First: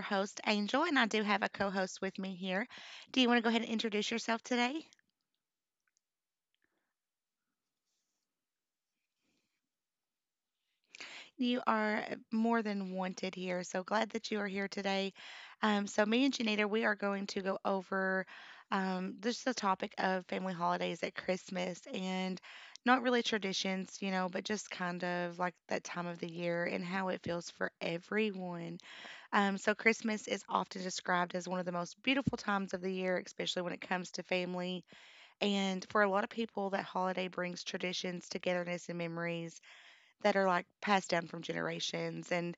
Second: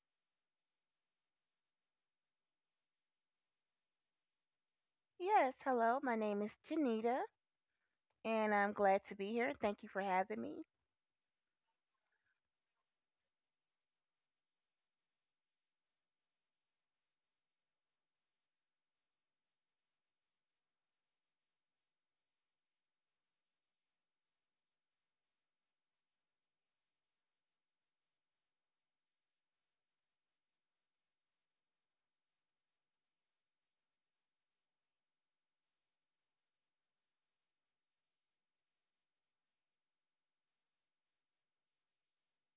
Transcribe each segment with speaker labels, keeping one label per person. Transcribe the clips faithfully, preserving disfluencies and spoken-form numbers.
Speaker 1: host, Angel, and I do have a co host with me here. Do you want to go ahead and introduce yourself today?
Speaker 2: Yes, hello. My name is Janita, and I'm glad to be here. Thank you for having me.
Speaker 1: You are uh, more than wanted here. So glad that you are here today. Um, so, me and Janita, we are going to go over um, just the topic of family holidays at Christmas and not really traditions, you know, but just kind of like that time of the year and how it feels for everyone. Um, so, Christmas is often described as one of the most beautiful times of the year, especially when it comes to family. And for a lot of people, that holiday brings traditions, togetherness, and memories that are like passed down from generations. And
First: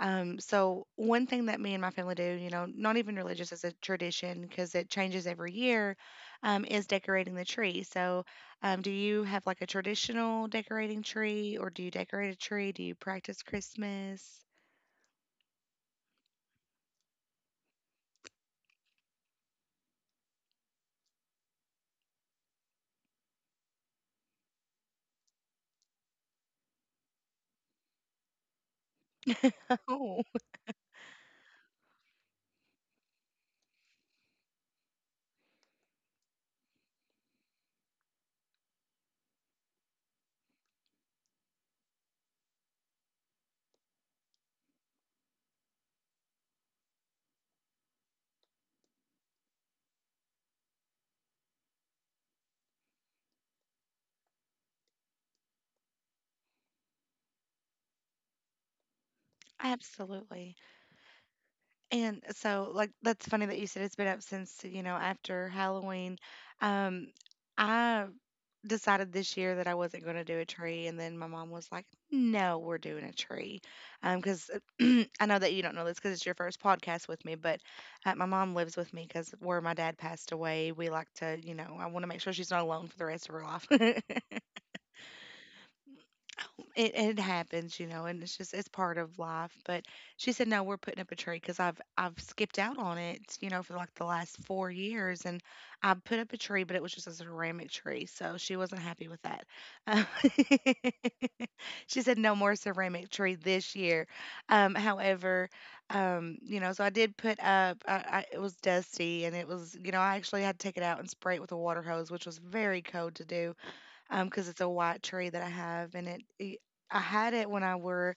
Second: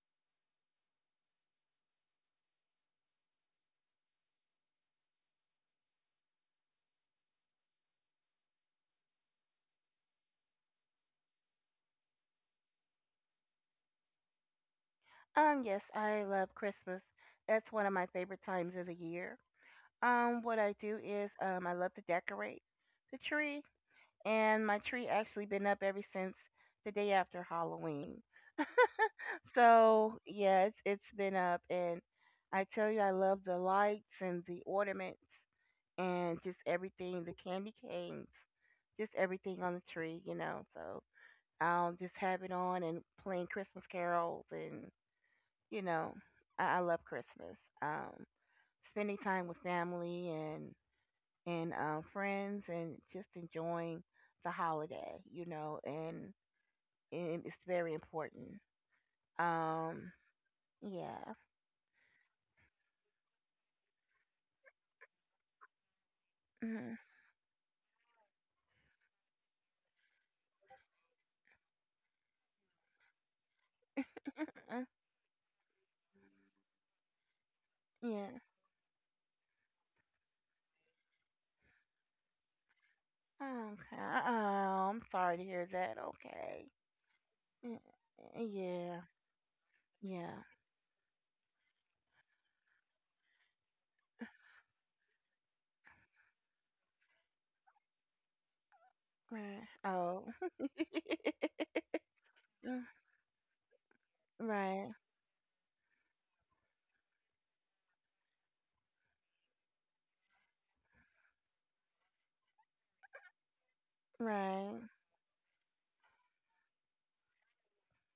Speaker 1: um, so, one thing that me and my family do, you know, not even religious as a tradition because it changes every year, um, is decorating the tree. So, um, do you have like a traditional decorating tree or do you decorate a tree? Do you practice Christmas?
Speaker 2: Um, yes, I love Christmas. That's one of my favorite times of the year. Um, what I do is um, I love to decorate the tree, and my tree actually been up ever since the day after Halloween.
Speaker 1: Oh,
Speaker 2: So yeah, it's, it's been up, and I tell you, I love the lights and the ornaments and just everything, the candy canes, just everything on the tree, you know. So I'll just have it on and playing Christmas carols, and you know, I, I love Christmas. Um, spending time with family and and um, friends, and just enjoying the holiday, you know, and, and it's very important. Um,
Speaker 1: absolutely.
Speaker 2: yeah,
Speaker 1: And so, like, that's funny that you said it's been up since, you know, after Halloween.
Speaker 2: Mhm.
Speaker 1: Um, I decided this year that I wasn't going to do a tree. And then my mom was like, no, we're doing a tree. Um, 'cause
Speaker 2: Uh,
Speaker 1: because I know that you don't know this because it's your first podcast with me, but uh, my
Speaker 2: yeah.
Speaker 1: mom lives with me because where my dad passed away, we like to, you know, I want to make sure she's not alone for the rest of her life.
Speaker 2: Okay. Oh, I'm sorry to hear that. Okay.
Speaker 1: It it happens,
Speaker 2: Y-
Speaker 1: you know, and it's just it's part
Speaker 2: Yeah.
Speaker 1: of life. But she
Speaker 2: Yeah.
Speaker 1: said, "No, we're putting up a tree because I've I've skipped out on it, you know, for like the last four years, and I put up a tree, but it was just a ceramic tree, so she wasn't happy with that."
Speaker 2: Right.
Speaker 1: Um,
Speaker 2: Oh.
Speaker 1: she said, "No more ceramic tree this year." Um,
Speaker 2: Right.
Speaker 1: however, um, you know, so I did put up. I, I, it was dusty, and it was, you know, I actually had to take it out and spray it with a water hose, which was very cold to do um, because it's a
Speaker 2: Right.
Speaker 1: white tree that I have, and it, it I had it when I were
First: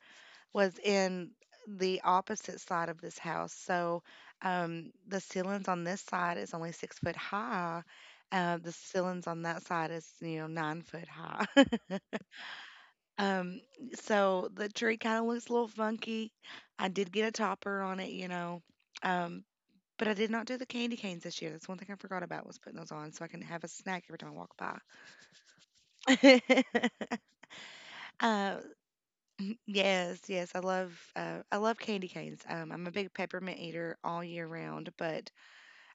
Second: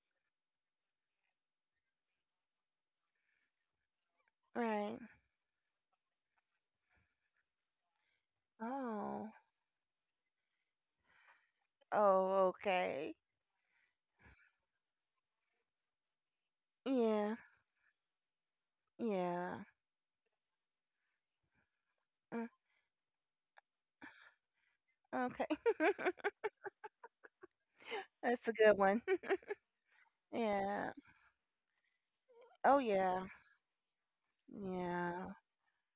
Speaker 1: was in the opposite side of this house. So um,
Speaker 2: Right.
Speaker 1: the ceilings on this side is only six foot high. Uh, the ceilings
Speaker 2: Oh.
Speaker 1: on that side is you know nine foot high.
Speaker 2: Oh, okay.
Speaker 1: um, so the tree kind of looks a little funky. I did get a
Speaker 2: Yeah,
Speaker 1: topper on it, you know, um,
Speaker 2: yeah.
Speaker 1: but I did not do the candy canes this year. That's one thing I forgot
Speaker 2: Uh,
Speaker 1: about was putting those on so I can have a snack every time I walk
Speaker 2: okay,
Speaker 1: by.
Speaker 2: that's a
Speaker 1: uh,
Speaker 2: good one.
Speaker 1: Yes, yes, I
Speaker 2: Yeah.
Speaker 1: love uh, I love candy canes. Um,
Speaker 2: Oh,
Speaker 1: I'm a big
Speaker 2: yeah.
Speaker 1: peppermint eater all year round,
Speaker 2: Yeah.
Speaker 1: but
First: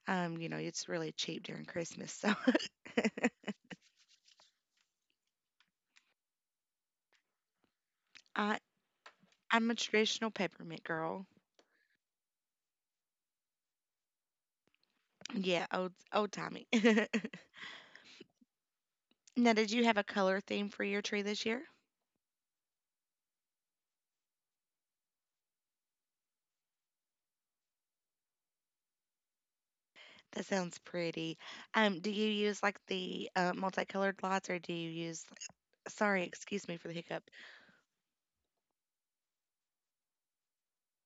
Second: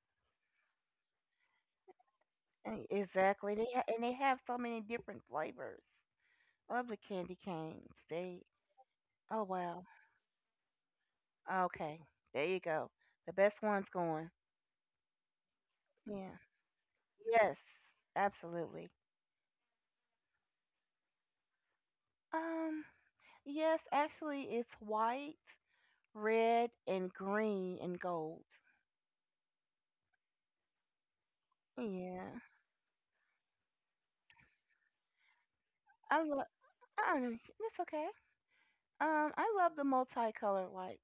Speaker 1: um, you know, it's really cheap during Christmas. So
Speaker 2: E- Exactly. They ha- and they have so many different flavors of the candy canes. They.
Speaker 1: I
Speaker 2: Oh
Speaker 1: I'm a
Speaker 2: wow.
Speaker 1: traditional peppermint girl.
Speaker 2: Okay. There you go. The best one's going.
Speaker 1: Yeah, old old
Speaker 2: Yeah.
Speaker 1: timey.
Speaker 2: Yes. Absolutely.
Speaker 1: Now, did you have a color theme for your tree this year?
Speaker 2: Um. Yes. Actually, it's white, red, and green and gold.
Speaker 1: That sounds pretty. Um, do you
Speaker 2: Yeah.
Speaker 1: use like the uh, multicolored lights, or do you use? Sorry,
Speaker 2: I love.
Speaker 1: excuse me for the
Speaker 2: I don't
Speaker 1: hiccup.
Speaker 2: know. It's okay. Um, I love the multicolored lights.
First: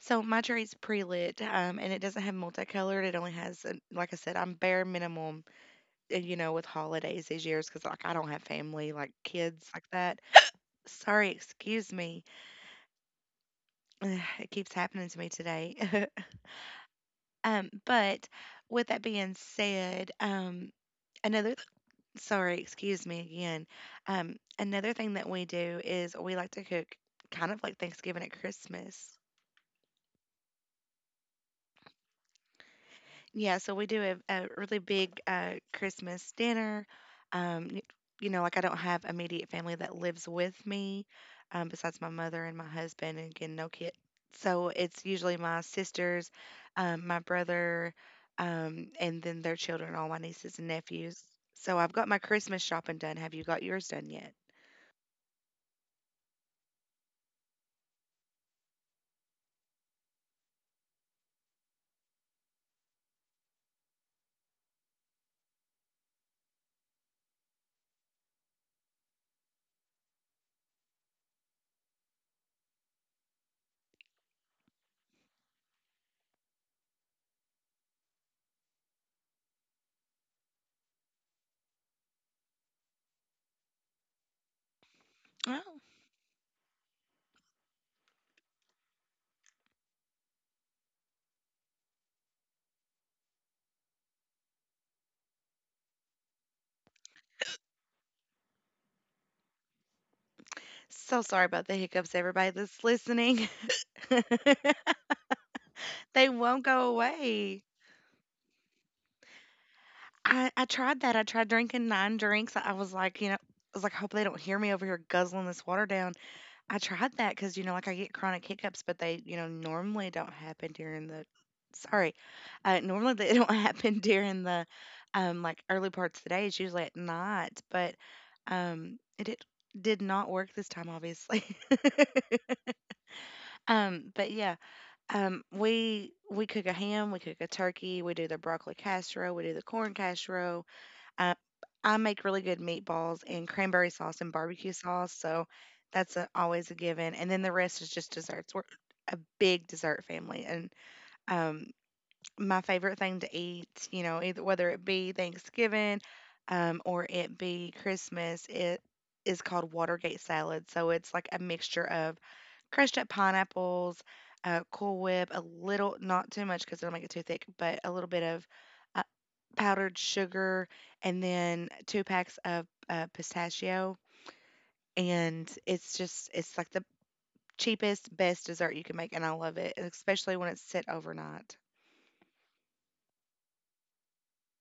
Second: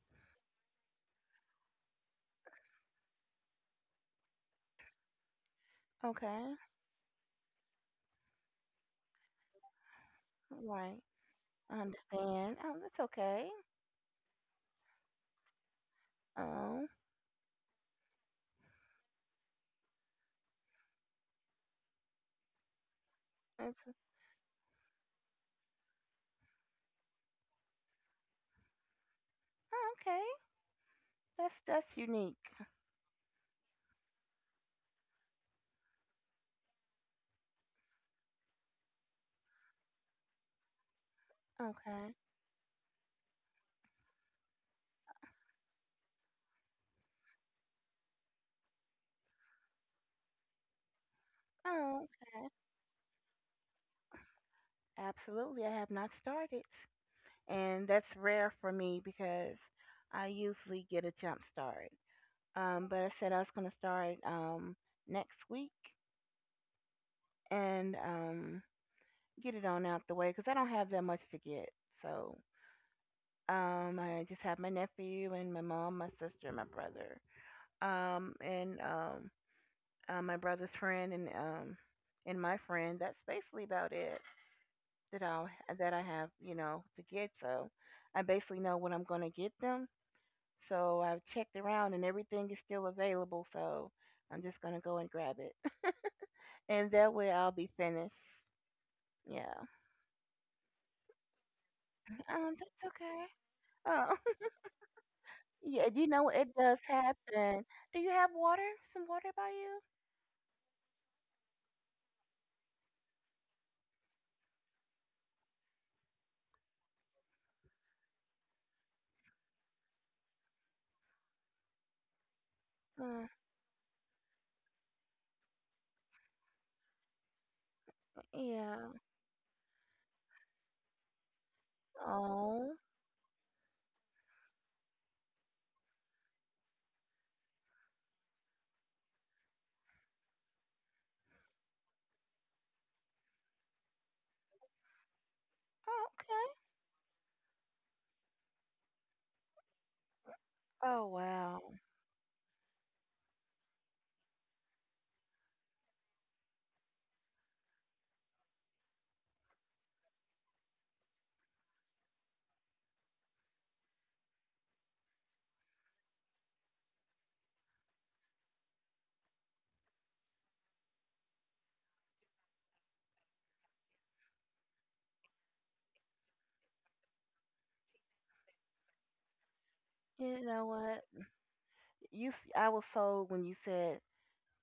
Speaker 1: So my tree's pre-lit, um, and it doesn't have multicolored. It only has, uh, like I said, I'm bare minimum and, you know,
Speaker 2: Okay,
Speaker 1: with holidays these years, because like I don't have family, like kids like that.
Speaker 2: right.
Speaker 1: Sorry,
Speaker 2: I
Speaker 1: excuse me.
Speaker 2: understand. Oh, that's okay.
Speaker 1: It keeps happening to me today.
Speaker 2: Oh,
Speaker 1: um, but with that being said, um, another sorry, excuse me again.
Speaker 2: it's
Speaker 1: Um, another thing that we do is we like to cook kind of like Thanksgiving at Christmas.
Speaker 2: oh, okay. That's that's unique.
Speaker 1: Yeah, so we do have a really big uh, Christmas dinner. Um, y- you know, like I don't have immediate family that lives with me, um, besides my
Speaker 2: Okay.
Speaker 1: mother and my husband, and again, no kid. So it's usually my sisters, um, my brother, um, and then their children, all my nieces and nephews. So I've
Speaker 2: Oh,
Speaker 1: got my Christmas shopping done. Have you got yours done yet?
Speaker 2: absolutely. I have not started, and that's rare for me because I usually get a jump start. Um, but I said I was gonna start um next week and um get it on out the way because I don't have that much to get. So Um, I just have my nephew and my mom, my sister, and my brother. Um, and um, uh, My brother's friend and um, and my friend. That's basically about it that I
Speaker 1: Oh,
Speaker 2: that I have, you know, to get. So I basically know what I'm gonna get them. So I've checked around and everything is still available. So I'm just gonna go and grab it, and that way I'll be finished. Yeah.
Speaker 1: so sorry about the hiccups, everybody
Speaker 2: Um,
Speaker 1: that's
Speaker 2: that's okay.
Speaker 1: listening.
Speaker 2: Oh, yeah. You know
Speaker 1: They
Speaker 2: it
Speaker 1: won't
Speaker 2: does
Speaker 1: go
Speaker 2: happen.
Speaker 1: away.
Speaker 2: Do you have water? Some water by
Speaker 1: I I tried that. I tried drinking nine drinks. I was like, you know, I was like, I hope they don't hear me over here guzzling this water down. I tried that because, you know, like I get chronic hiccups, but they, you know, normally don't happen during the, sorry, uh, normally
Speaker 2: you?
Speaker 1: they don't happen during the, um, like early parts of the day. It's usually at night, but,
Speaker 2: Yeah.
Speaker 1: um, it did, did not work this time, obviously.
Speaker 2: Oh.
Speaker 1: Um, but yeah, um, we we cook a ham, we cook a turkey, we do the broccoli casserole, we do the corn casserole, uh, I make really good meatballs in cranberry sauce and barbecue sauce, so that's a,
Speaker 2: Okay.
Speaker 1: always a given. And then the rest is just desserts. We're a big dessert family, and
Speaker 2: Oh
Speaker 1: um,
Speaker 2: wow.
Speaker 1: my favorite thing to eat, you know, either whether it be Thanksgiving um, or it be Christmas, it is called Watergate salad. So it's like a mixture of crushed up pineapples, uh, Cool Whip, a little, not too much because it'll make it too thick, but a little bit of powdered sugar, and then two packs of, uh, pistachio, and it's just it's like the cheapest, best dessert you can make, and I love it, especially
Speaker 2: You
Speaker 1: when it's
Speaker 2: know
Speaker 1: set
Speaker 2: what?
Speaker 1: overnight.
Speaker 2: You s- I was sold when you said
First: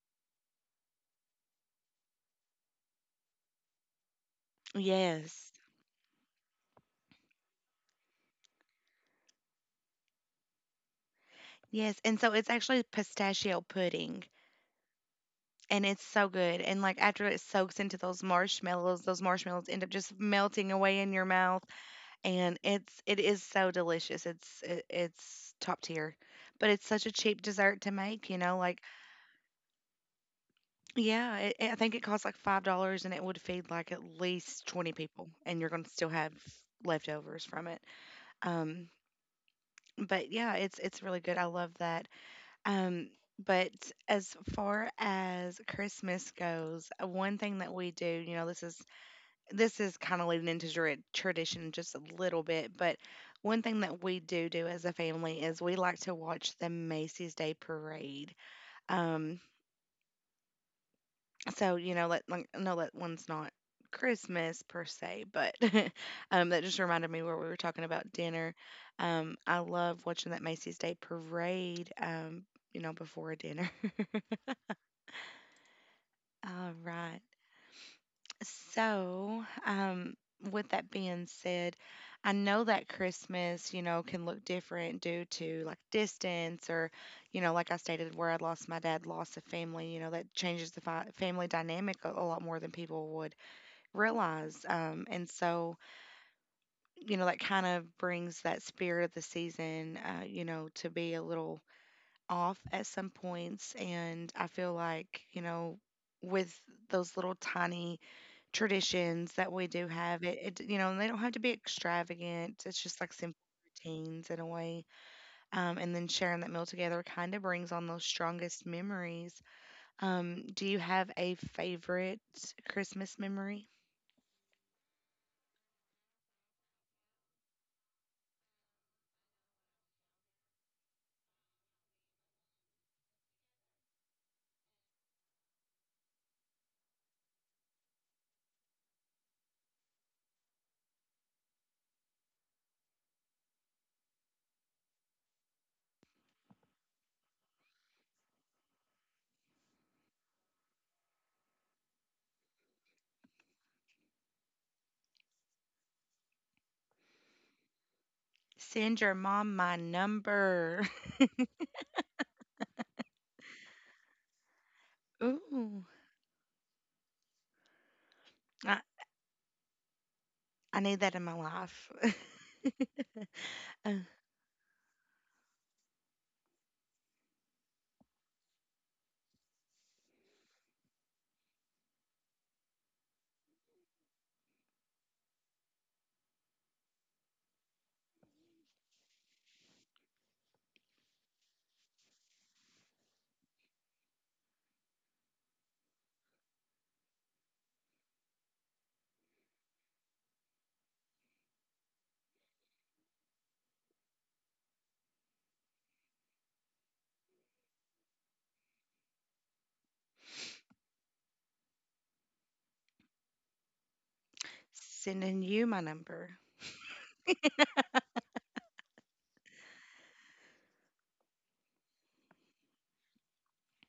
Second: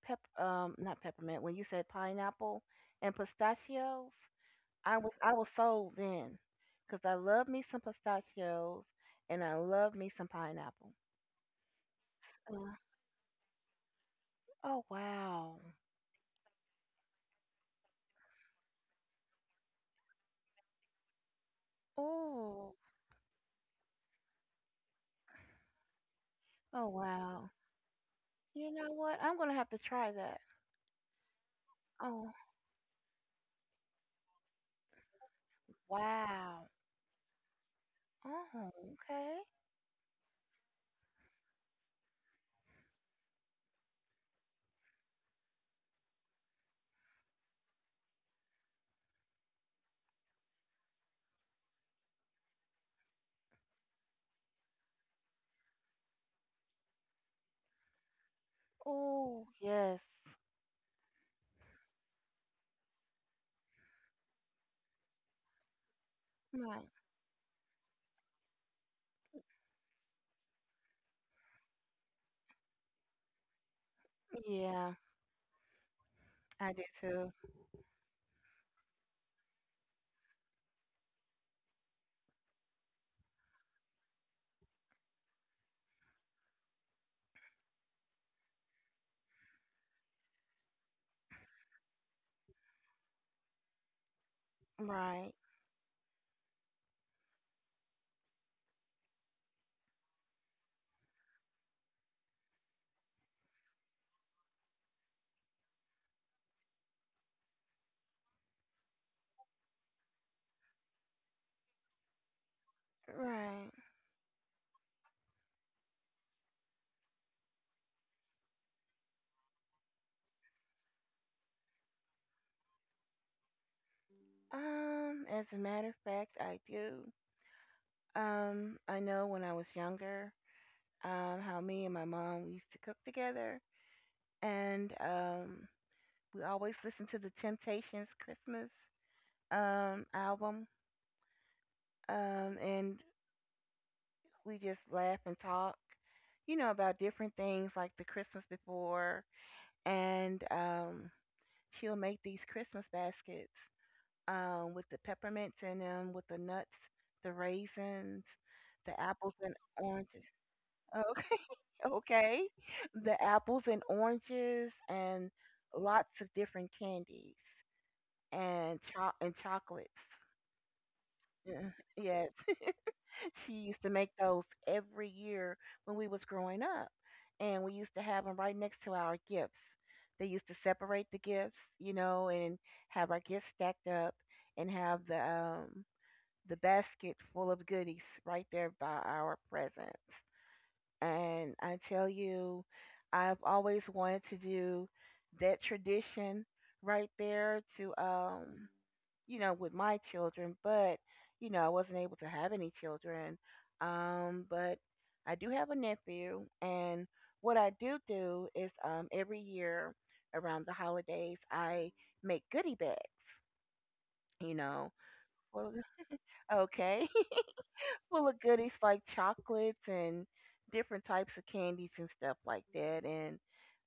Speaker 2: pep um not peppermint when you said pineapple and pistachios. I was I was
Speaker 1: Yes.
Speaker 2: sold then, 'cause I love me some pistachios and I love me some pineapple.
Speaker 1: Yes, and so it's
Speaker 2: Uh,
Speaker 1: actually pistachio pudding,
Speaker 2: oh wow.
Speaker 1: and it's so good, and, like, after it soaks into those marshmallows, those marshmallows end up just melting away in your mouth, and
Speaker 2: Oh.
Speaker 1: it's it is so delicious. It's i it's top tier, but it's
Speaker 2: Oh
Speaker 1: such a cheap
Speaker 2: wow.
Speaker 1: dessert to make, you know,
Speaker 2: You
Speaker 1: like,
Speaker 2: know what? I'm gonna have to try that.
Speaker 1: yeah, it it I think it costs
Speaker 2: Oh
Speaker 1: like five dollars and it would feed like at least twenty people and you're gonna still have
Speaker 2: wow.
Speaker 1: leftovers from it.
Speaker 2: Oh
Speaker 1: Um,
Speaker 2: okay.
Speaker 1: but yeah, it's it's really good. I love that. Um, but as far as Christmas goes, uh, one thing that we do, you know, this is this is kind of leading into tra- tradition just a little bit, but one thing that we do do as a family is we like to watch the Macy's Day Parade. Um,
Speaker 2: Oh yes.
Speaker 1: So, you know, let like, no, that one's not Christmas per se, but um, that just
Speaker 2: My
Speaker 1: reminded me where we were talking about dinner. Um, I love watching that Macy's Day Parade, um, you know, before dinner.
Speaker 2: Yeah,
Speaker 1: All
Speaker 2: I do
Speaker 1: right.
Speaker 2: too.
Speaker 1: So, um, with that being said, I know that Christmas, you know, can look different due to like distance or, you know, like I stated, where I lost my dad, loss of family, you know, that changes the fi- family dynamic a, a lot more than people would realize. Um, and
Speaker 2: Right,
Speaker 1: so, you know, that kind of brings that spirit of the season, uh, you know, to be a little off at some points. And I feel like, you know, with those little tiny traditions that we do have, it, it you know, and they don't have to be extravagant. It's just like simple
Speaker 2: right.
Speaker 1: routines in a way. Um, and then sharing that meal together kind of brings on those strongest memories. Um, do you have a favorite Christmas memory?
Speaker 2: Um, as a matter of fact, I do. Um, I know when I was younger, um, how me and my mom we used to cook together, and um, we always listened to the Temptations Christmas um album. Um, and We just laugh and talk, you know, about different things like the Christmas before, and um, she'll make these Christmas baskets, um, with the peppermints in them, with the nuts, the raisins, the
Speaker 1: Send your
Speaker 2: apples and
Speaker 1: mom my
Speaker 2: oranges.
Speaker 1: number.
Speaker 2: Oh, okay, okay. The apples and oranges and
Speaker 1: Ooh,
Speaker 2: lots of different candies
Speaker 1: I,
Speaker 2: and cho- and chocolates.
Speaker 1: I need that in my
Speaker 2: Yeah,
Speaker 1: life.
Speaker 2: yes, she used to
Speaker 1: Uh,
Speaker 2: make those every year when we was growing up, and we used to have them right next to our gifts. They used to separate the gifts, you know, and have our gifts stacked up and have the um the basket full of goodies right there by our presence. And I tell you, I've always wanted to do that tradition right there to, um, you know, with my children, but, you know, I wasn't able to have any children. Um, but I do have a nephew, and what I do do is, um, every year around the holidays, I make goodie bags, you know.
Speaker 1: sending you
Speaker 2: Well,
Speaker 1: my number.
Speaker 2: okay, full of goodies like chocolates and different types of candies and stuff like that. And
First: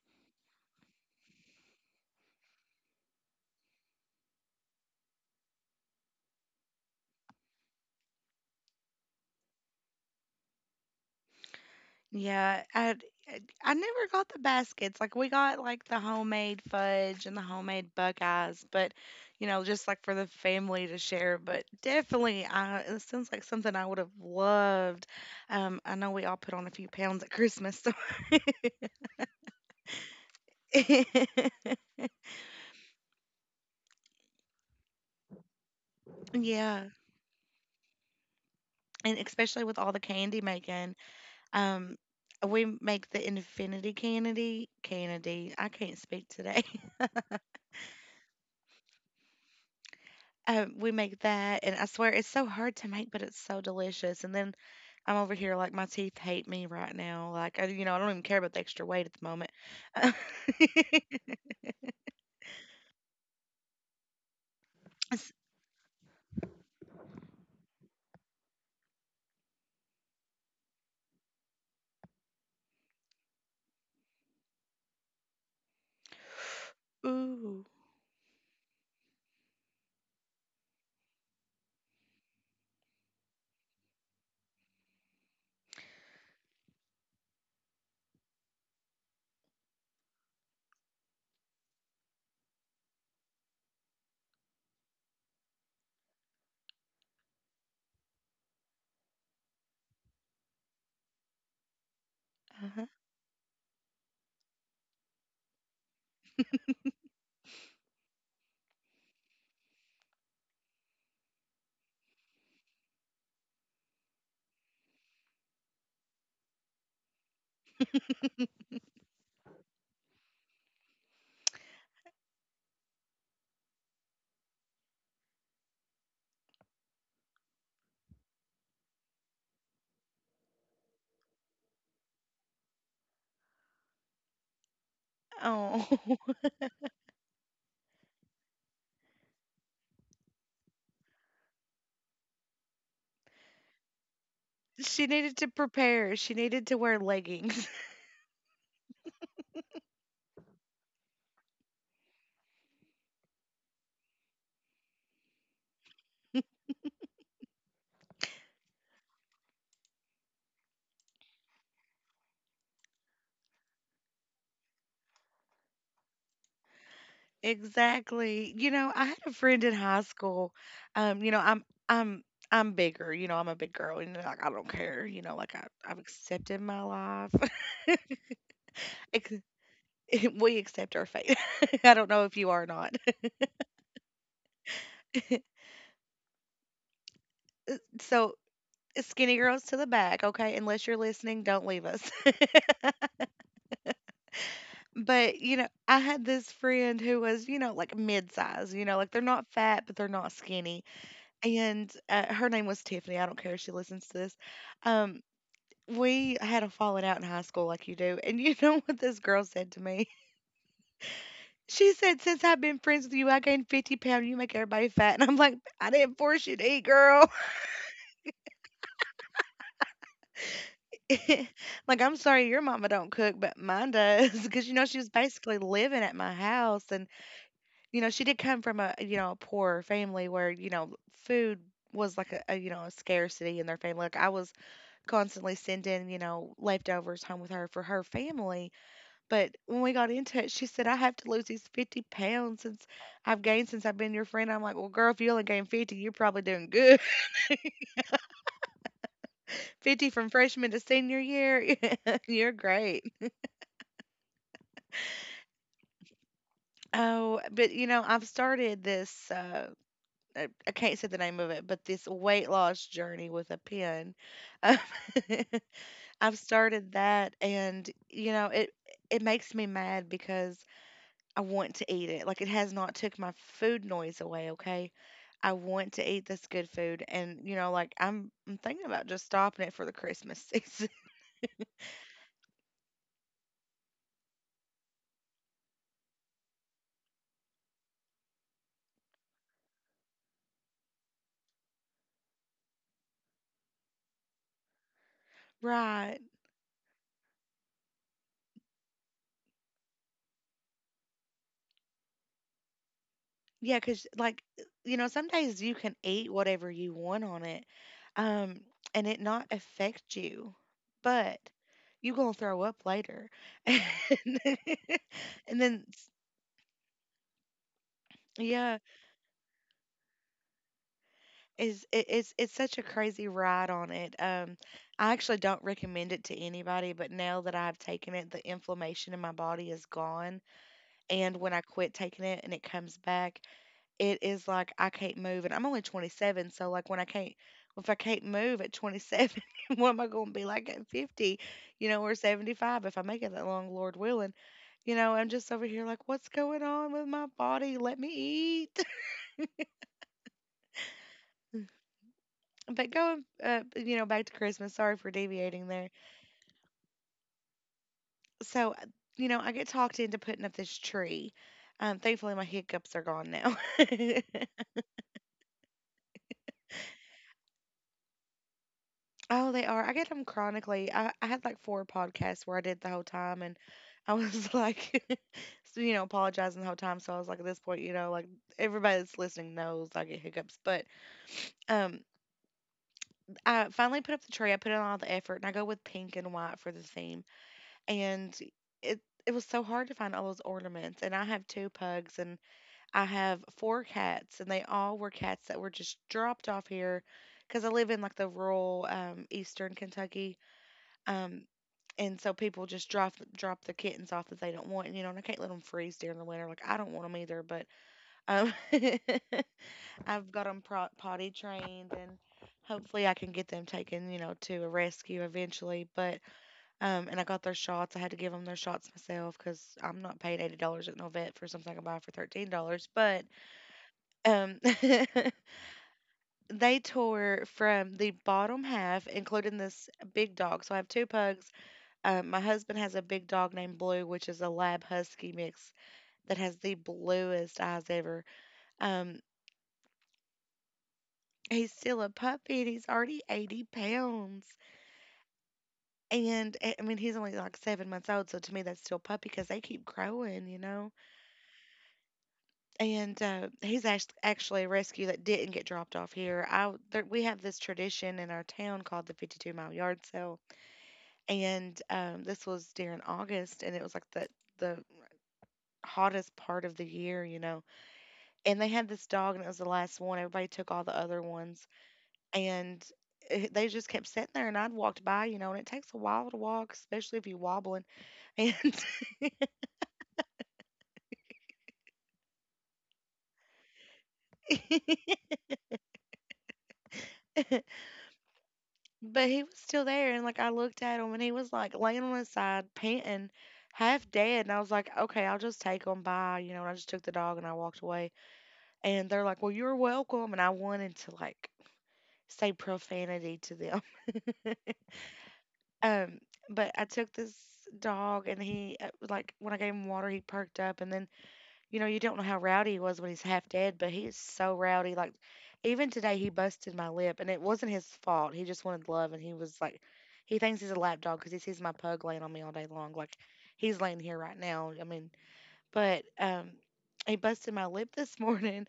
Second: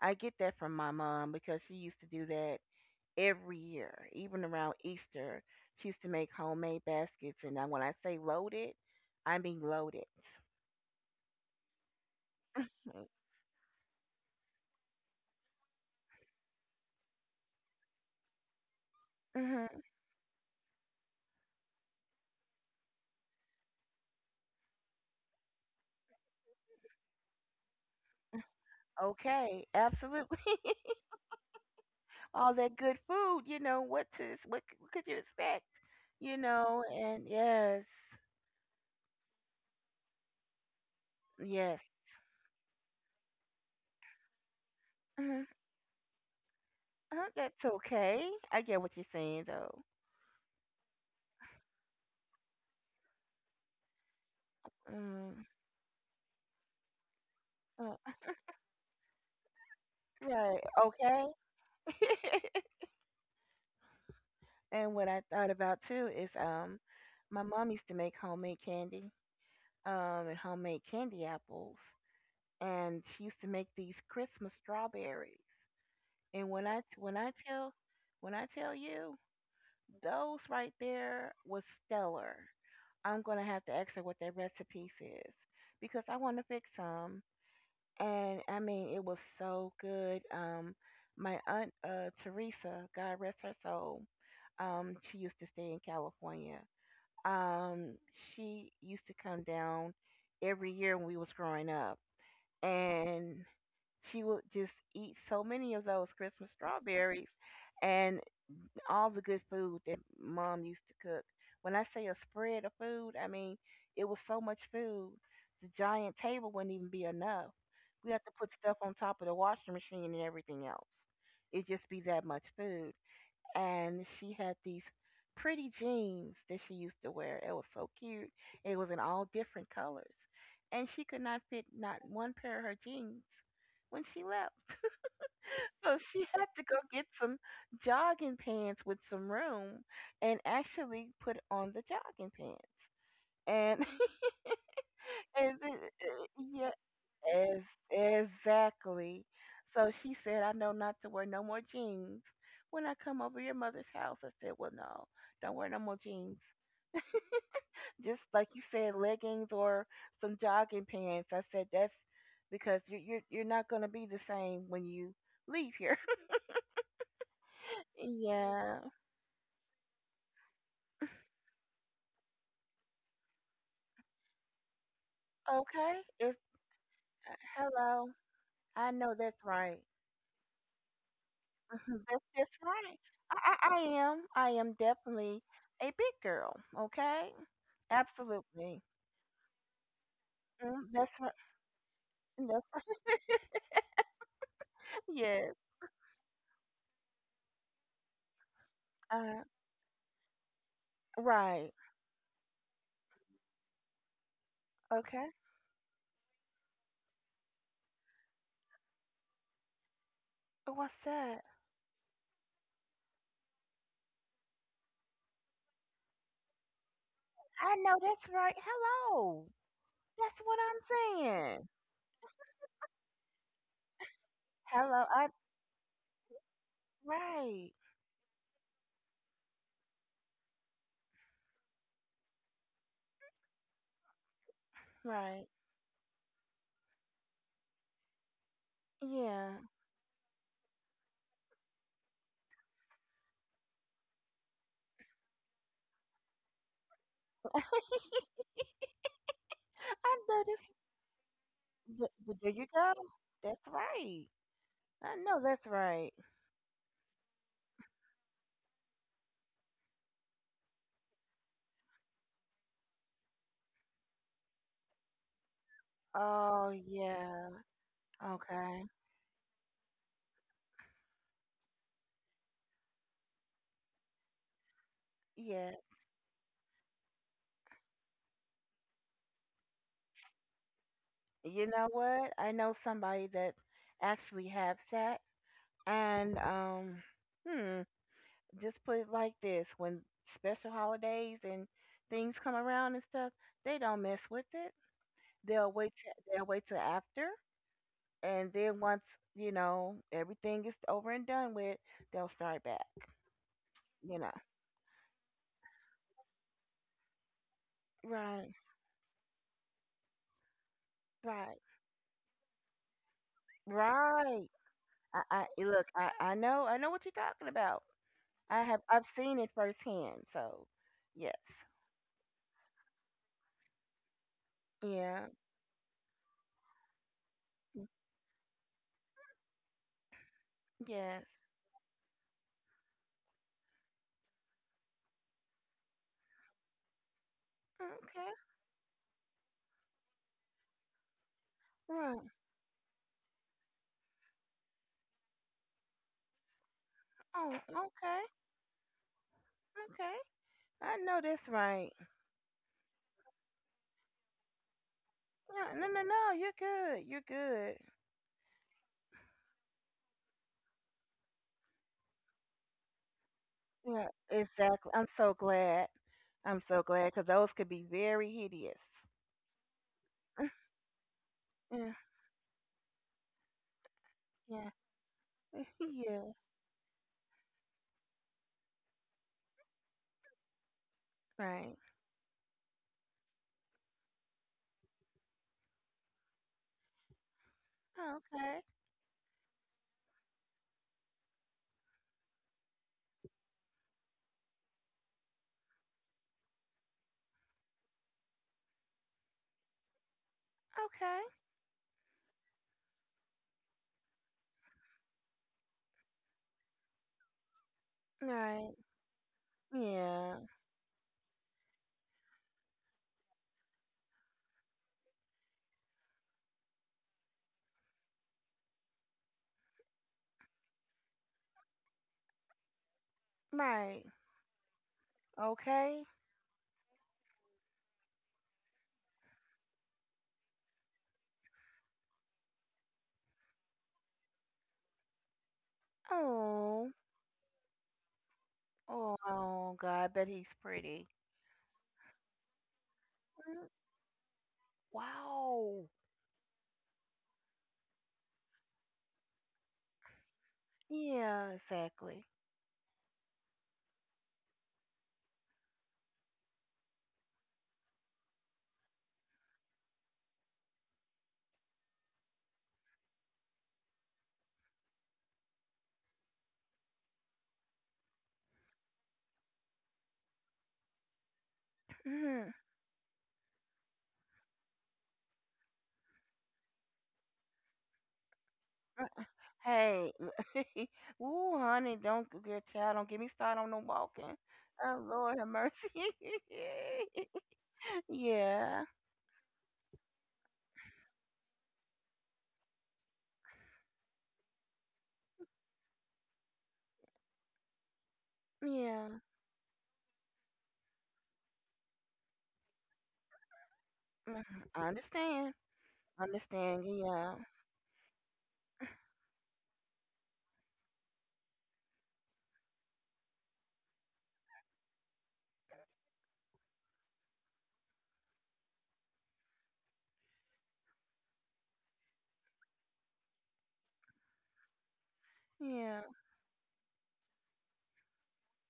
Speaker 2: I get that from my mom because she used to do that every year, even around Easter. She used to make homemade baskets. And now when I say loaded, I mean loaded.
Speaker 1: Yeah, I I never got the baskets. Like we got like the homemade fudge and the homemade Buckeyes, but you know,
Speaker 2: Mm-hmm.
Speaker 1: just like for the family to share. But definitely, I it sounds like something I would have loved. Um, I know we all put on a few pounds at Christmas, so
Speaker 2: Okay, absolutely. All that good food, you know, what to what, c- what could you expect? You know,
Speaker 1: yeah,
Speaker 2: and yes,
Speaker 1: and especially with all the candy making.
Speaker 2: yes.
Speaker 1: Um, we make the infinity candy.
Speaker 2: Mhm.
Speaker 1: Candy. I can't speak today.
Speaker 2: Uh, that's okay. I get what you're saying though.
Speaker 1: um, we make that, and I swear it's so hard to make, but it's so delicious. And then I'm over here like my teeth hate me right now. Like I, you know, I
Speaker 2: Mm.
Speaker 1: don't even care about the extra weight at the moment.
Speaker 2: Right. Okay. And what I
Speaker 1: It's-
Speaker 2: thought about too is um my mom used to make homemade candy, um and homemade candy apples and she used to make these Christmas strawberries. And when I when I
Speaker 1: Ooh.
Speaker 2: tell when I tell you those right there was stellar. I'm gonna have to ask her what that recipe is because I want to fix some. And I mean, it was so good. Um, my aunt, uh, Teresa, God rest her soul, Um, she used to stay in California. Um, she used to come down every year when we was growing up,
Speaker 1: Uh-huh.
Speaker 2: and she would just eat so many of those Christmas strawberries and all the good food that mom used to cook. When I say a spread of food, I mean it was so much food. The giant table wouldn't even be enough. We had to put stuff on top of the washing machine and everything else. It'd just be that much food, and she had these pretty jeans that she used to wear. It was so cute. It was in all different colors. And she could not fit not one pair of her jeans when she left.
Speaker 1: Oh,
Speaker 2: So she had to go get some jogging pants with some room and actually put on the jogging pants. And
Speaker 1: she needed to
Speaker 2: and then,
Speaker 1: prepare. She
Speaker 2: uh,
Speaker 1: needed
Speaker 2: yeah,
Speaker 1: to wear leggings.
Speaker 2: Ex- exactly. So she said, I know not to wear no more jeans. When I come over your mother's house, I said, well, no, don't wear no more jeans. Just like you said, leggings or some jogging pants. I said, that's because you're, you're, you're not going to be the same when you leave here.
Speaker 1: Exactly. You
Speaker 2: Yeah.
Speaker 1: know, I had a friend in high school. Um, you know, I'm I'm I'm bigger, you know, I'm a big girl and like I don't care, you know, like I, I've
Speaker 2: Okay. It's,
Speaker 1: accepted my life.
Speaker 2: hello. I know
Speaker 1: Ex-
Speaker 2: that's right.
Speaker 1: we accept our fate. I don't
Speaker 2: That's,
Speaker 1: know if you
Speaker 2: that's
Speaker 1: are or not.
Speaker 2: right. I, I, I am. I am definitely a big girl. Okay.
Speaker 1: So
Speaker 2: Absolutely.
Speaker 1: skinny girls to the back, okay?
Speaker 2: Mm,
Speaker 1: Unless you're
Speaker 2: that's right.
Speaker 1: listening, don't leave us.
Speaker 2: That's right.
Speaker 1: But,
Speaker 2: Yes.
Speaker 1: you know, I had this friend who was, you know, like mid size, you know, like they're
Speaker 2: Uh,
Speaker 1: not fat, but they're not skinny.
Speaker 2: right.
Speaker 1: And uh, her name was Tiffany. I don't care if she listens to this. Um,
Speaker 2: Okay.
Speaker 1: We had a falling out in high school like you do. And you know what this girl said to me?
Speaker 2: What's that?
Speaker 1: She said, since I've been friends with you, I gained fifty pounds. You make everybody fat. And I'm like, I didn't force you to eat, girl.
Speaker 2: I know that's right. Hello. That's what I'm saying.
Speaker 1: Like, I'm sorry your mama don't cook, but mine does. Because, you know, she
Speaker 2: Hello.
Speaker 1: was
Speaker 2: I
Speaker 1: basically living at my house. And,
Speaker 2: right.
Speaker 1: you know, she did come from a, you know, a poor family where, you know, food was like a, a you know a scarcity in their family. Like, I was
Speaker 2: Right.
Speaker 1: constantly sending you know leftovers home with her for her family.
Speaker 2: Yeah.
Speaker 1: But when we got into it, she said, I have to lose these fifty pounds since I've gained since I've been your friend. I'm like, well, girl, if you only gained fifty, you're probably doing good. fifty
Speaker 2: I
Speaker 1: from
Speaker 2: know this.
Speaker 1: freshman to senior year,
Speaker 2: th- th- There
Speaker 1: you're
Speaker 2: you go.
Speaker 1: great.
Speaker 2: That's right. I know that's right.
Speaker 1: Oh, but you know, I've started this, uh, I I can't say the name of it, but this weight loss journey with a pen. Um, I've
Speaker 2: Oh
Speaker 1: started that,
Speaker 2: yeah.
Speaker 1: and you know, it
Speaker 2: Okay.
Speaker 1: it makes me mad because I want to eat it. Like, it has not took my food noise away, okay? I
Speaker 2: Yeah.
Speaker 1: want to eat this good food, and you know like I'm I'm thinking about just stopping it for the Christmas season.
Speaker 2: You know what? I know somebody that actually has that, and um, hmm. Just put it like this, when special holidays and things come around and stuff they don't mess with it, they'll wait till,
Speaker 1: Right.
Speaker 2: they'll wait till after, and then once, you know, everything is over and done with, they'll start back,
Speaker 1: Yeah, cuz
Speaker 2: you know.
Speaker 1: like you know some days you can eat whatever you want on it,
Speaker 2: Right.
Speaker 1: um and it not affect you. But
Speaker 2: Right.
Speaker 1: you going to throw up later. And
Speaker 2: Right. i, I eh,
Speaker 1: then
Speaker 2: look I, I know i know what you're talking about. I
Speaker 1: yeah,
Speaker 2: have i've seen it firsthand, so yes.
Speaker 1: is it, it's it's such a crazy ride on it. Um, I
Speaker 2: Yeah.
Speaker 1: actually don't recommend it to anybody, but now that I've taken it, the inflammation in my body is gone.
Speaker 2: Yes.
Speaker 1: And when I quit taking it and it comes back, it is like I can't move. And I'm only twenty-seven, so like when I can't, if I can't
Speaker 2: Okay.
Speaker 1: move at twenty-seven, what am I going to be like at fifty, you know, or
Speaker 2: Right.
Speaker 1: seventy-five if I make it that long, Lord willing? You know, I'm just over here like, what's going on with my
Speaker 2: Oh
Speaker 1: body? Let me
Speaker 2: okay.
Speaker 1: eat.
Speaker 2: Okay. I know that's right.
Speaker 1: But going, uh, you know, back to Christmas. Sorry for deviating
Speaker 2: Yeah, no,
Speaker 1: there.
Speaker 2: no, no. You're good. You're good.
Speaker 1: So, uh, you know, I get talked into putting up this tree. Um, thankfully, my hiccups are gone now.
Speaker 2: Yeah, exactly. I'm so glad. I'm so glad because those could be very hideous.
Speaker 1: Oh, they are. I get them chronically. I, I had like four
Speaker 2: Yeah,
Speaker 1: podcasts where I did the whole time, and I was
Speaker 2: yeah,
Speaker 1: like, so, you know,
Speaker 2: yeah.
Speaker 1: apologizing the whole time. So I was like, at this point, you know, like everybody that's listening knows I get hiccups. But
Speaker 2: Right.
Speaker 1: um, I finally put up the tree. I put in all the effort, and I go with pink and white for the theme.
Speaker 2: Oh,
Speaker 1: And
Speaker 2: okay.
Speaker 1: it it was so hard to find all those ornaments, and I have two pugs, and I have four cats, and they all were cats that were just dropped off here because I live in like the rural um, eastern Kentucky. um, and so people just drop drop their kittens off that they don't want, you know, and I can't let them freeze during the winter. Like, I don't want them either, but
Speaker 2: Okay.
Speaker 1: um,
Speaker 2: Right.
Speaker 1: I've
Speaker 2: Yeah.
Speaker 1: got them pro- potty trained, and hopefully I can get them taken, you know, to a rescue eventually. But um, and I got their shots. I had to give them their shots myself because I'm not paying eighty dollars at no vet for something I can buy for thirteen dollars. But
Speaker 2: Right.
Speaker 1: um,
Speaker 2: Okay.
Speaker 1: they tore from the bottom half, including this big dog. So I have two pugs. Um, my husband has a big dog named Blue, which is a lab husky mix that has the
Speaker 2: Oh.
Speaker 1: bluest eyes ever.
Speaker 2: Oh.
Speaker 1: Um,
Speaker 2: Oh. God. I bet he's pretty.
Speaker 1: he's still a puppy and he's already eighty
Speaker 2: Mm,
Speaker 1: pounds.
Speaker 2: wow.
Speaker 1: And eh, I mean, he's only like seven months old, so to me that's still puppy because they keep growing, you know.
Speaker 2: Yeah. Exactly.
Speaker 1: And uh, he's act- actually a rescue that didn't get dropped off here. I there, we have this tradition in our town called the fifty-two mile yard sale, and um, this was during August, and it was like the the hottest part of the year, you know. And they had this dog, and it was the last one. Everybody took all the other ones,
Speaker 2: Mhm.
Speaker 1: and it- they just kept sitting there, and I'd walked by, you know, and it takes a while to walk, especially if you're wobbling. And
Speaker 2: Hey, ooh, honey, don't g- get child, don't get me started on no walking. Oh Lord, have mercy. Yeah,
Speaker 1: but he was still there, and like I looked at him, and he was like laying on his side, panting, half dead. And I was like, okay, I'll just take him by, you know. And I just took the dog and I walked away. And
Speaker 2: yeah.
Speaker 1: they're like, well, you're welcome. And I wanted to like say profanity to them.
Speaker 2: Mm, I understand.
Speaker 1: um, but
Speaker 2: Understand.
Speaker 1: I took
Speaker 2: Yeah,
Speaker 1: this dog, and he uh, like when I gave him water, he perked up, and then you know, you don't know how rowdy he was when he's half dead, but he is so rowdy. Like, even today, he busted my lip, and it wasn't his fault. He just wanted love, and he was like, he thinks he's a lap dog because he sees my pug laying on me all day long. Like, he's laying here right now. I mean,
Speaker 2: yeah.
Speaker 1: but um, he busted my lip this morning,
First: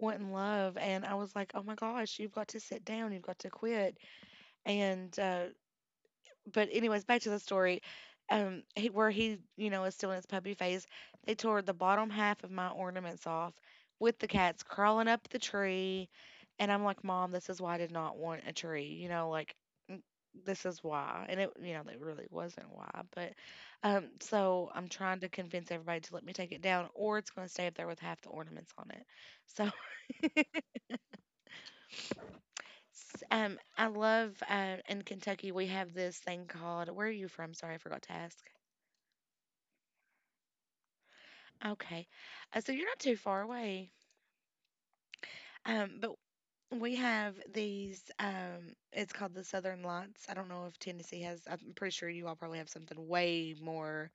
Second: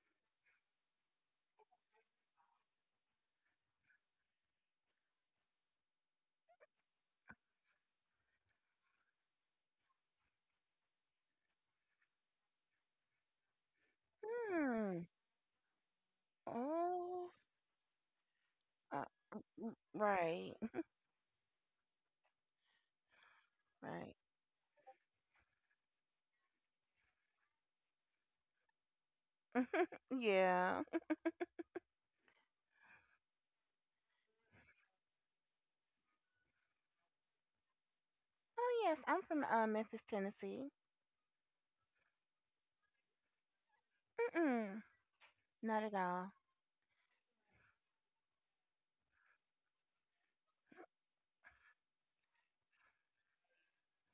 Speaker 1: wanting love, and I was like, oh my gosh, you've got to sit down, you've got to quit. And uh, but anyways, back to the story. Um, he, where he, you know, is still in his puppy phase. They tore the bottom half of my ornaments off, with the cats
Speaker 2: Hmm.
Speaker 1: crawling up the tree, and I'm like, Mom,
Speaker 2: Oh,
Speaker 1: this is why I did not want a tree.
Speaker 2: uh,
Speaker 1: You know, like mm,
Speaker 2: right,
Speaker 1: this is why, and it, you know, it really wasn't why. But, um,
Speaker 2: right.
Speaker 1: so I'm trying to convince everybody to let me take it down, or it's going to stay up there with half the ornaments on it. So,
Speaker 2: Yeah.
Speaker 1: s- um, I love uh, in Kentucky we have this thing called. Where are you from? Sorry, I forgot to ask.
Speaker 2: Oh yes, I'm from, uh, Memphis, Tennessee.
Speaker 1: Okay. Uh, so you're not too far away.
Speaker 2: Mm-mm, not at
Speaker 1: Um, but
Speaker 2: all.
Speaker 1: we have these, um, it's called the Southern Lights. I don't know if Tennessee has, I'm pretty sure you all probably have something way more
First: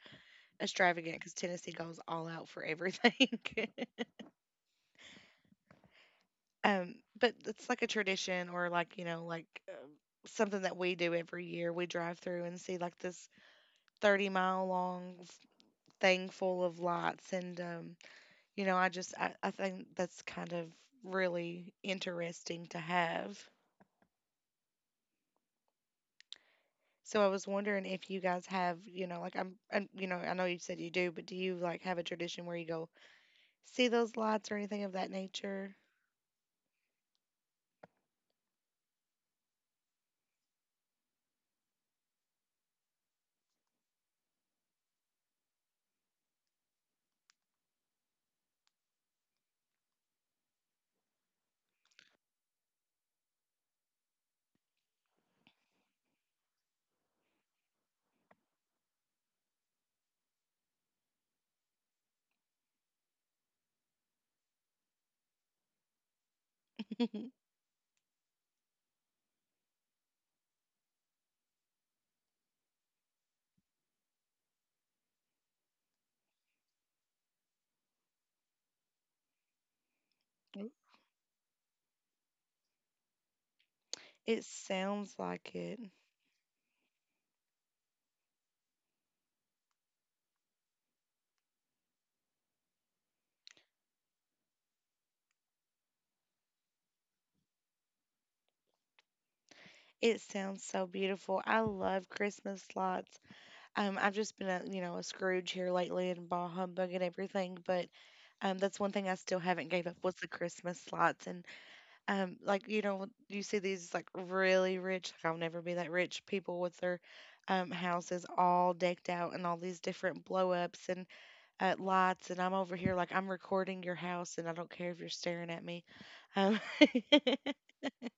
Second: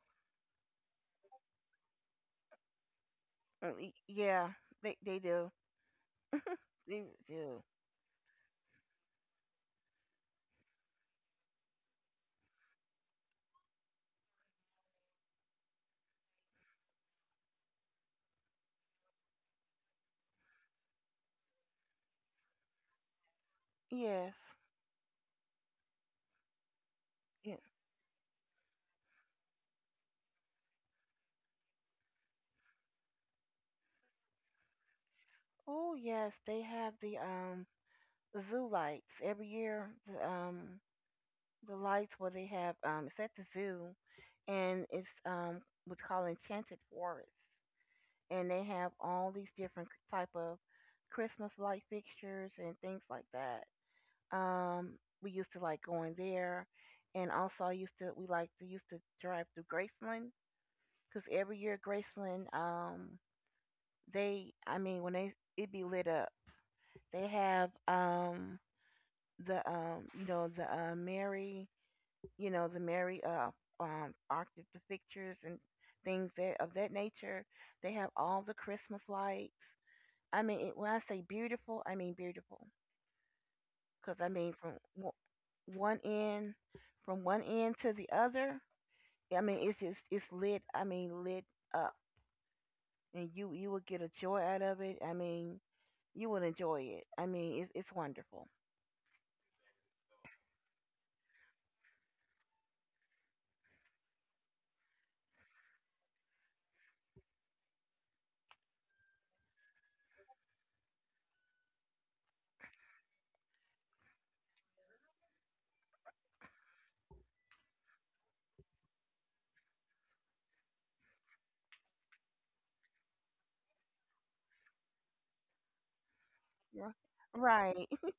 Speaker 1: extravagant because Tennessee goes all out for everything.
Speaker 2: Uh, y- Yeah, they they do.
Speaker 1: Um,
Speaker 2: They
Speaker 1: but
Speaker 2: do.
Speaker 1: it's like a tradition or like, you know, like um, something that we do every year. We drive through and see like this thirty mile long f- thing full of lights and um, you know, I just I, I think that's kind of really interesting to have.
Speaker 2: Yes.
Speaker 1: So I was
Speaker 2: Yes.
Speaker 1: wondering if you guys have, you know, like I'm, I you know, I know you said you do, but do you like have a tradition where you go see those lights or anything of that nature?
Speaker 2: Oh yes, they have the um zoo lights every year. The, um, the lights where they have, um, it's at the zoo, and it's um what's called Enchanted Forest, and they have all these different type of Christmas light fixtures and things like that. Um, we used to like going there, and also I used to we like to used to drive through Graceland because every year Graceland um they I mean when they it be lit up. They have um the um you know the uh Mary you know the Mary, uh um Arctic, the pictures and things that of that nature. They have all the Christmas lights. I mean, it- when I say beautiful, I mean beautiful, because I
Speaker 1: It
Speaker 2: mean from wo-
Speaker 1: sounds like it.
Speaker 2: one end from one end to the other. I mean, it's just it's lit. I mean, lit up, and you you will get a joy out of it. I mean, you will enjoy it. I mean, it's it's wonderful.
Speaker 1: It sounds so beautiful. I love Christmas lights. Um, I've just been a you know a Scrooge here lately and bah humbug and everything, but um, that's one thing I still haven't gave up was the Christmas lights. And Um, like you know, you see these like really rich, like I'll never be that rich people with their um, houses all decked out and all these different blow ups and uh, lights, and I'm over here like I'm recording your house, and I don't care if you're staring at me. Um,
Speaker 2: Yeah. Right.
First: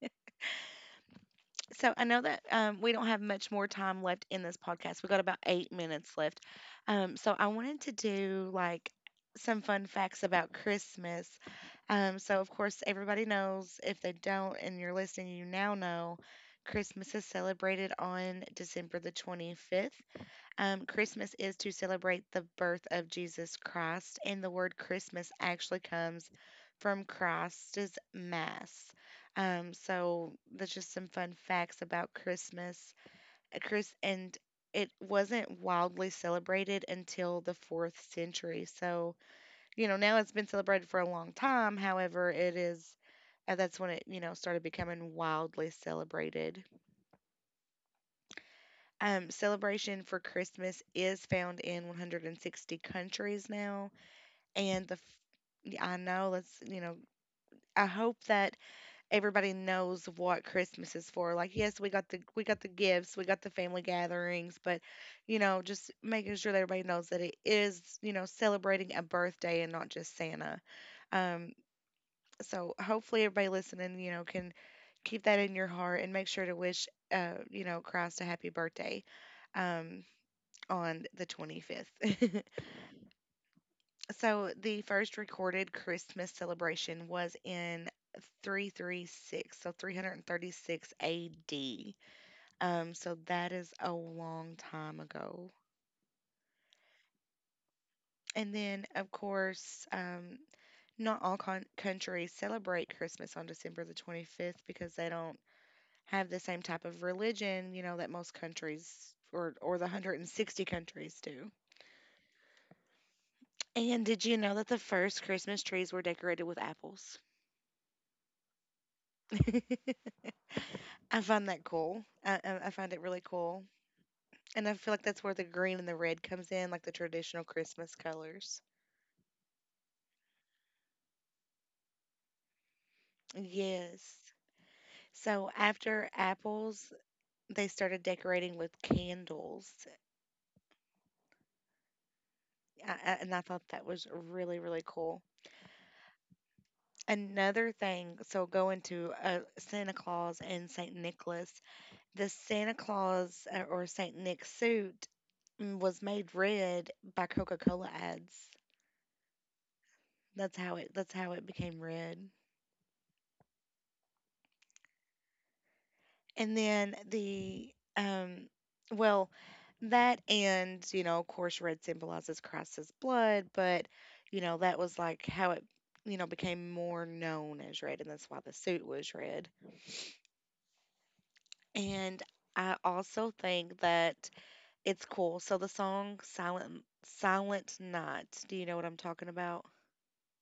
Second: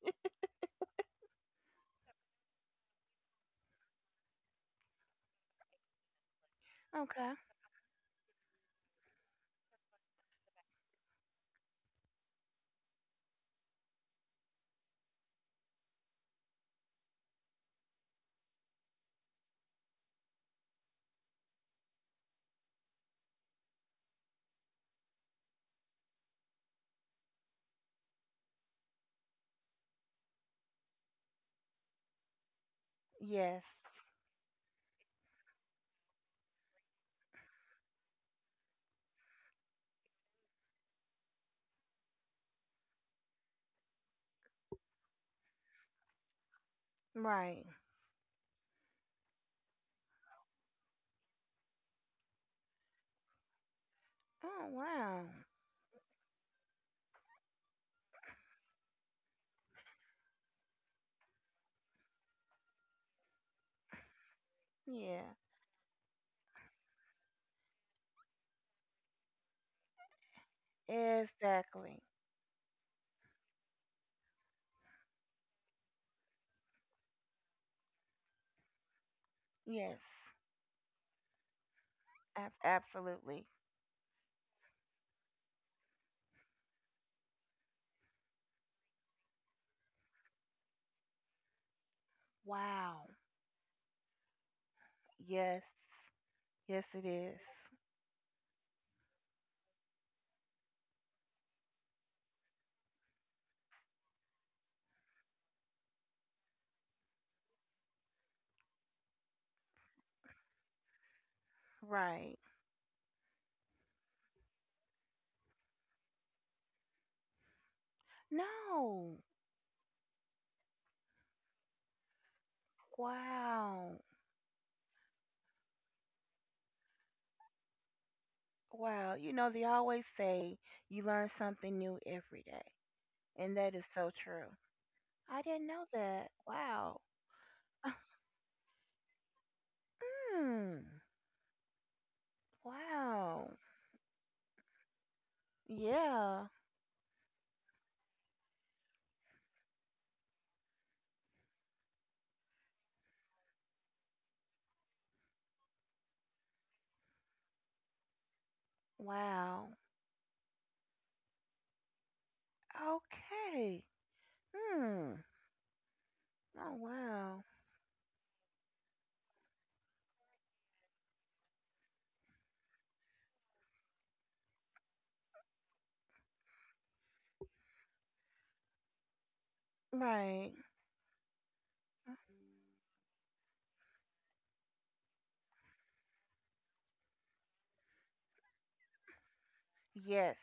Speaker 1: So I know that um, we don't have much more time left in this podcast. We got about eight minutes left. Um,
Speaker 2: Okay.
Speaker 1: so I wanted to do like some fun facts about Christmas. Um, so of course everybody knows. If they don't, and you're listening, you now know. Christmas is celebrated on December the twenty-fifth. Um, Christmas is to celebrate the birth of Jesus Christ, and the word Christmas actually comes from Christ's Mass. Um, so that's just some fun facts about Christmas. Uh,
Speaker 2: Yes.
Speaker 1: Chris and it wasn't wildly celebrated until the fourth century. So you know now it's been celebrated for a long time. However, it is uh, that's when it you know started becoming wildly celebrated.
Speaker 2: Right.
Speaker 1: Um, celebration for Christmas is found in one hundred sixty countries now,
Speaker 2: Oh,
Speaker 1: and the
Speaker 2: wow.
Speaker 1: f- I know let's you know I hope that everybody knows what Christmas is for. Like, yes, we got the we got the gifts, we got the family gatherings, but
Speaker 2: Yeah,
Speaker 1: you know, just making sure that everybody knows that it is you know celebrating a birthday and not just Santa. Um,
Speaker 2: exactly.
Speaker 1: so hopefully everybody listening, you know, can keep that in your heart and make sure to wish uh you know Christ a happy birthday.
Speaker 2: Yes,
Speaker 1: Um, on the twenty-fifth.
Speaker 2: ab- absolutely.
Speaker 1: So the first recorded Christmas celebration was in three hundred thirty-six, so three hundred thirty-six A D. Um,
Speaker 2: Wow.
Speaker 1: so that is a long time ago.
Speaker 2: Yes, yes, it is.
Speaker 1: And then, of course, um, not all con- countries celebrate Christmas on December the twenty-fifth because they don't have the same type of religion, you know, that most countries or, or the one hundred sixty countries do.
Speaker 2: Right.
Speaker 1: And did you know that the first Christmas trees were decorated with apples?
Speaker 2: No.
Speaker 1: I find that cool. I, I I find it really cool.
Speaker 2: Wow.
Speaker 1: And I feel like that's where the green and the red comes in, like the traditional Christmas colors.
Speaker 2: Wow. You know, they always say you learn something new every day, and that is so
Speaker 1: Yes.
Speaker 2: true. I
Speaker 1: So
Speaker 2: didn't know
Speaker 1: after
Speaker 2: that.
Speaker 1: apples,
Speaker 2: Wow.
Speaker 1: they started decorating with candles.
Speaker 2: Hmm.
Speaker 1: I, I, and I
Speaker 2: Wow.
Speaker 1: thought that was really, really cool.
Speaker 2: Yeah.
Speaker 1: Another thing, so going to uh, Santa Claus and saint Nicholas, the Santa Claus uh, or saint Nick suit mm, was made red by Coca-Cola ads.
Speaker 2: Wow.
Speaker 1: That's how it that's how it became red.
Speaker 2: Okay. Hmm.
Speaker 1: And
Speaker 2: Oh,
Speaker 1: then
Speaker 2: wow.
Speaker 1: the um well, that and, you know, of course red symbolizes Christ's blood, but you know, that was like how it, you know, became more known as red and that's why the suit was red.
Speaker 2: Right.
Speaker 1: And I also think that it's cool. So the song Silent Silent Night, do you know what I'm talking about?
Speaker 2: Yes.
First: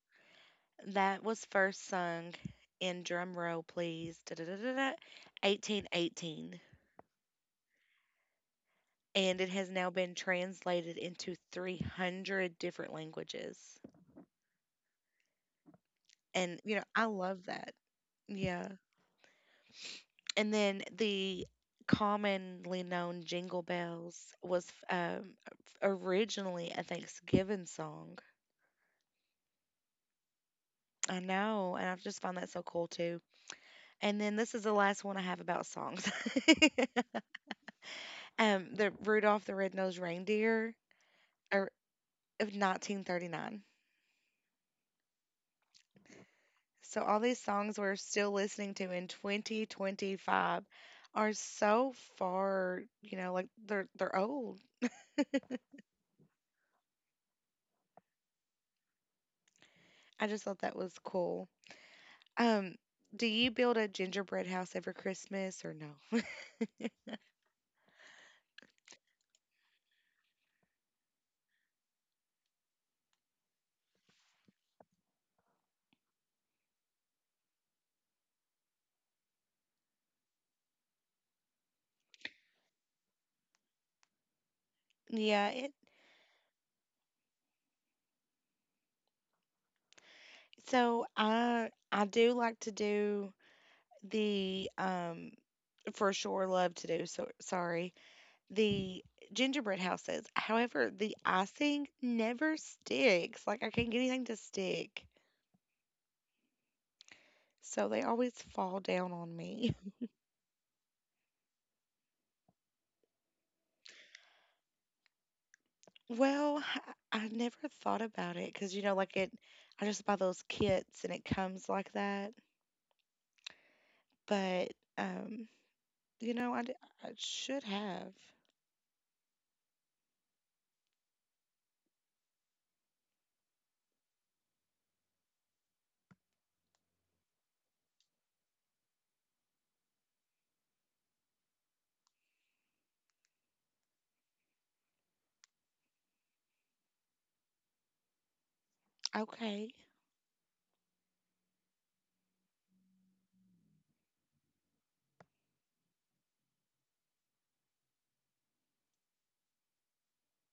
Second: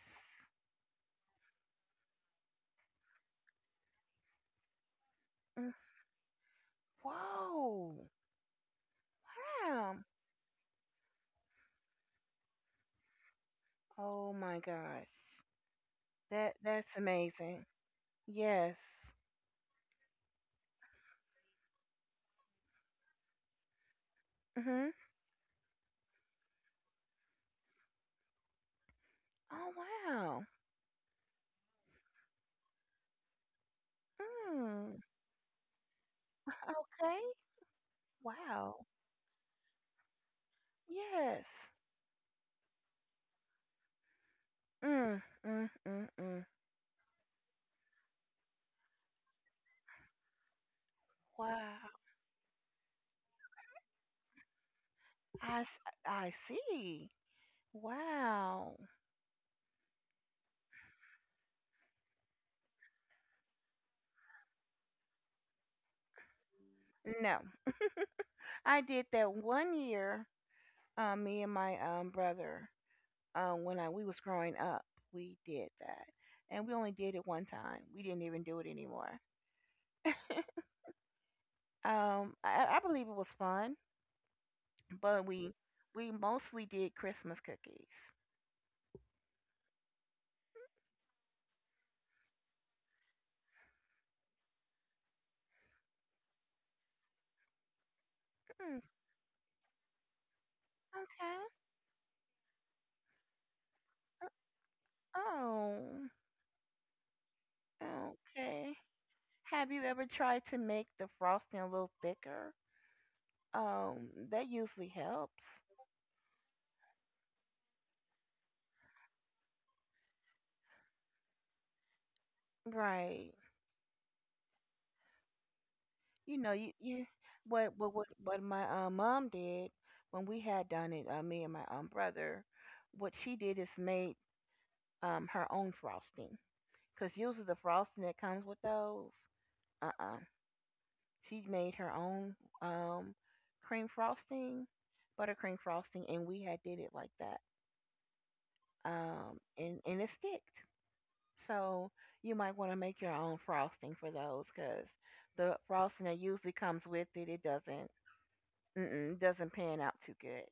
Speaker 1: That was first sung in, drum roll please. Da, da, da, da, da,
Speaker 2: Mm,
Speaker 1: eighteen eighteen.
Speaker 2: whoa.
Speaker 1: And it has now
Speaker 2: Wow.
Speaker 1: been translated into three hundred different languages.
Speaker 2: Oh my gosh. That
Speaker 1: And, you know,
Speaker 2: that's
Speaker 1: I love
Speaker 2: amazing.
Speaker 1: that. Yeah.
Speaker 2: Yes.
Speaker 1: And then the commonly known Jingle Bells was
Speaker 2: Mhm.
Speaker 1: um, originally a Thanksgiving song.
Speaker 2: Oh wow.
Speaker 1: I know. And I just find that so cool, too. And then this is the last
Speaker 2: Mm.
Speaker 1: one I have about songs.
Speaker 2: Okay.
Speaker 1: um,
Speaker 2: Wow.
Speaker 1: the Rudolph the Red-Nosed Reindeer
Speaker 2: Yes.
Speaker 1: or, of nineteen thirty-nine.
Speaker 2: Mm. Mm. Mm. Mm.
Speaker 1: So all these songs we're still listening to in twenty twenty-five are
Speaker 2: Wow.
Speaker 1: so far, you know, like they're they're old.
Speaker 2: I s- I see. Wow.
Speaker 1: I just thought that was cool. Um, do you build a gingerbread house every Christmas or no?
Speaker 2: No, I did that one year. Uh, me and my um brother, um, when I, we was growing up, we did that, and we only did it one time. We didn't even do it anymore. Um, I, I believe it was fun, but
Speaker 1: Yeah,
Speaker 2: we
Speaker 1: it,
Speaker 2: we mostly did Christmas cookies.
Speaker 1: so I I do like to do the um for sure love to do, so sorry,
Speaker 2: Mm,
Speaker 1: the gingerbread houses. However, the
Speaker 2: okay.
Speaker 1: icing never sticks. Like I can't get anything
Speaker 2: Uh,
Speaker 1: to stick.
Speaker 2: Oh,
Speaker 1: So they always
Speaker 2: okay.
Speaker 1: fall down on
Speaker 2: Have
Speaker 1: me.
Speaker 2: you ever tried to make the frosting a little thicker? Um, that usually helps.
Speaker 1: Well, I I never thought about it because, you know, like it, I just buy those kits and it comes like that.
Speaker 2: Right.
Speaker 1: But, um, you
Speaker 2: You know,
Speaker 1: know, I,
Speaker 2: you,
Speaker 1: d-
Speaker 2: you
Speaker 1: I should
Speaker 2: what what what
Speaker 1: have.
Speaker 2: what my, uh, mom did when we had done it, uh, me and my um brother, what she did is made um her own frosting, because usually the frosting that comes with those, uh-uh. She made her own um cream frosting, buttercream frosting, and we had did it like that. Um,
Speaker 1: Okay.
Speaker 2: and and it sticked. So you might want to make your own frosting for those because the frosting that usually comes with it, it doesn't Mm-mm, doesn't pan out too good.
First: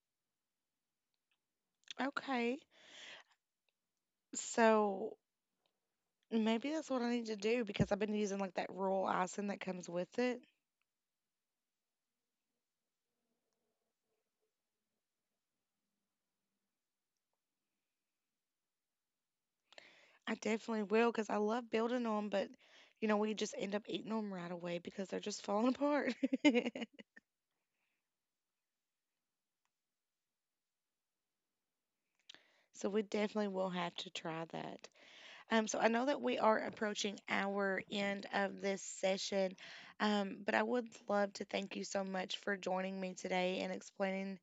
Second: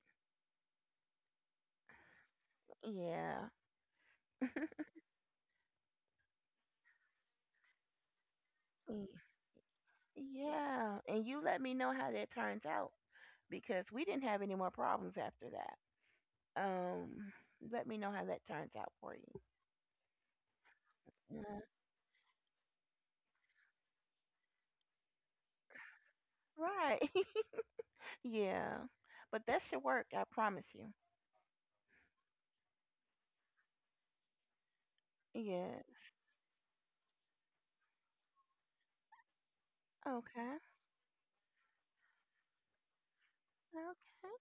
Speaker 1: Okay.
Speaker 2: Yeah.
Speaker 1: So maybe that's what I need to do because I've been using like that roll
Speaker 2: y-
Speaker 1: icing that comes with it.
Speaker 2: Yeah. And you let me know how that turns out because we didn't have any more problems after that. Um, Let me know how that turns out for you.
Speaker 1: I definitely will because I
Speaker 2: Yeah.
Speaker 1: love building them, but you know, we just end up eating them right away because they're just falling apart.
Speaker 2: Right. Yeah. But that should work, I promise you.
Speaker 1: So we definitely will have to try that. Um, so
Speaker 2: Yeah.
Speaker 1: I know that we are approaching our end of this session, um, but
Speaker 2: Okay.
Speaker 1: I would love to thank you so much for joining me today and explaining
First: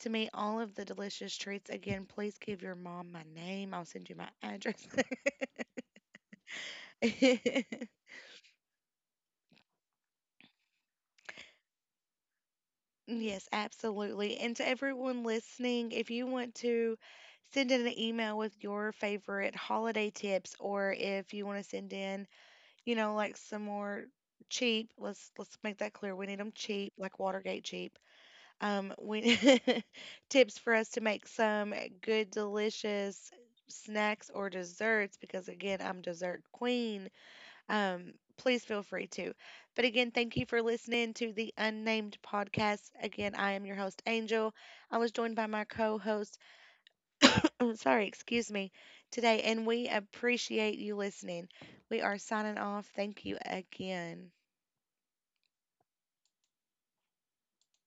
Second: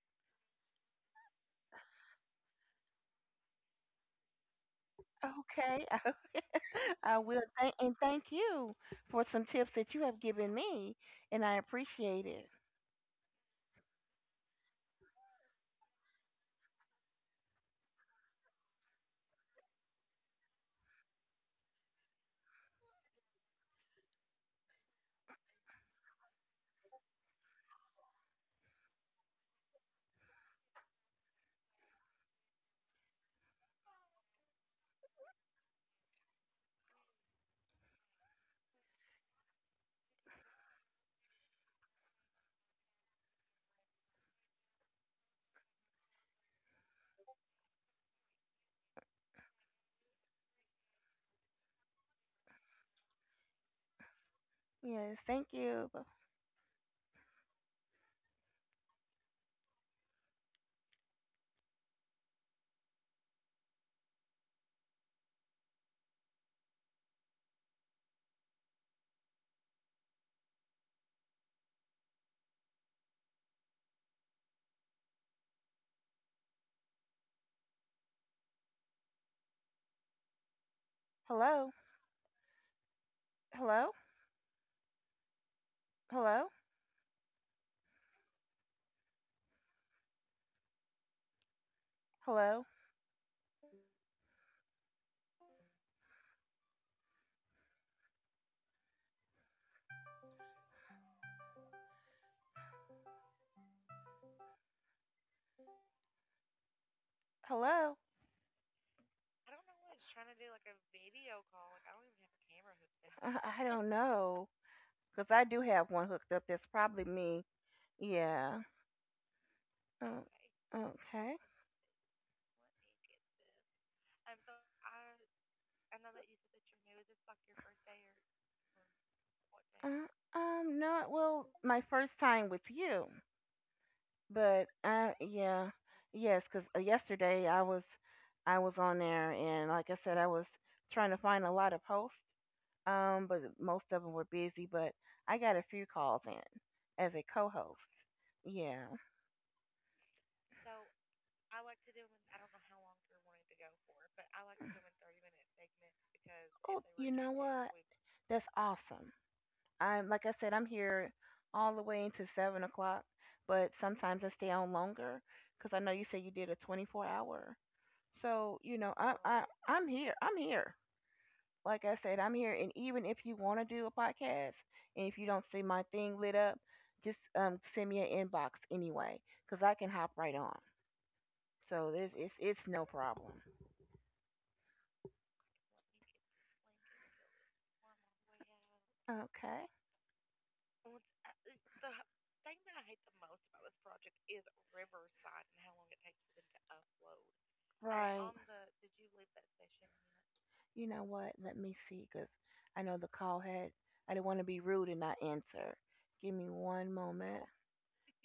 Speaker 1: to me all of the delicious treats. Again, please give your mom my name. I'll send you my address.
Speaker 2: Okay. Okay. I I will. Thank and thank you for some tips that you have given me, and I appreciate it.
Speaker 1: Yes, absolutely. And to everyone listening, if you want to send in an email with your favorite holiday tips or if you want to send in, you know, like some more cheap. Let's let's make that clear. We need them cheap, like Watergate cheap. Um, we tips for us to make some good, delicious snacks or desserts because again, I'm dessert queen. Um, please feel free to. But again, thank you for listening to the Unnamed podcast. Again, I am your host Angel. I was joined by my co-host. Sorry, excuse me. Today, and we appreciate you listening. We are signing off. Thank you again.
Speaker 2: Yes. Thank you. Hello. Hello. Hello. Hello? Hello? I I, I don't know. Because I do have one hooked up. That's probably me. Yeah. Uh, Okay, okay. Now? Uh, um, no, well, my first time with you, but uh, yeah, yes, because yesterday I was, I was on there, and like I said, I was trying to find a lot of posts, um, but most of them were busy. But I got a few calls in as a co-host. Yeah, oh, were you know what? That's awesome. I'm like I said, I'm here all the way into seven o'clock, but sometimes I stay on longer because I know you said you did a twenty-four hour. So you know, I oh, I I'm here. I'm here. Like I said, I'm here, and even if you want to do a podcast, and if you don't see my thing lit up, just, um, send me an inbox anyway, because I can hop right on. So it's it's, it's no problem. Okay, right. You know what? Let me see, because I know the call had. I didn't want to be rude and not answer. Give me one moment.